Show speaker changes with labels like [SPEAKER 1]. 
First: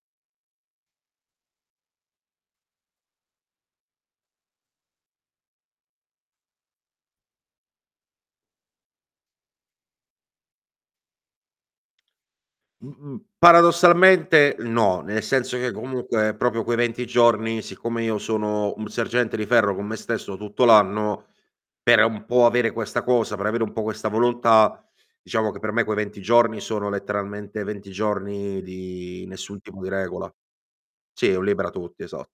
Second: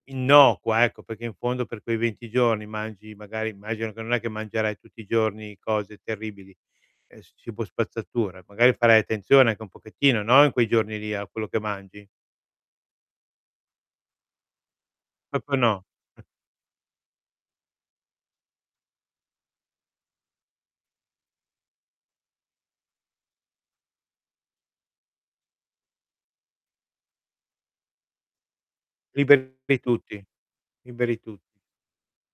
[SPEAKER 1] Innocua, ecco, perché in fondo per quei 20 giorni mangi magari immagino che non è che mangerai tutti i giorni cose terribili, es cibo spazzatura, magari farai attenzione anche un pochettino, no, in quei giorni lì a quello che mangi.
[SPEAKER 2] Mh-mh. Paradossalmente no, nel
[SPEAKER 1] Proprio
[SPEAKER 2] senso che
[SPEAKER 1] no.
[SPEAKER 2] comunque proprio quei 20 giorni, siccome io sono un sergente di ferro con me stesso tutto l'anno, per un po' avere questa cosa, per avere un po' questa volontà, diciamo che per me quei 20 giorni sono letteralmente 20 giorni di nessun
[SPEAKER 1] Liberi
[SPEAKER 2] tipo di
[SPEAKER 1] tutti,
[SPEAKER 2] regola.
[SPEAKER 1] liberi
[SPEAKER 2] Sì, è
[SPEAKER 1] tu
[SPEAKER 2] un libera tutti, esa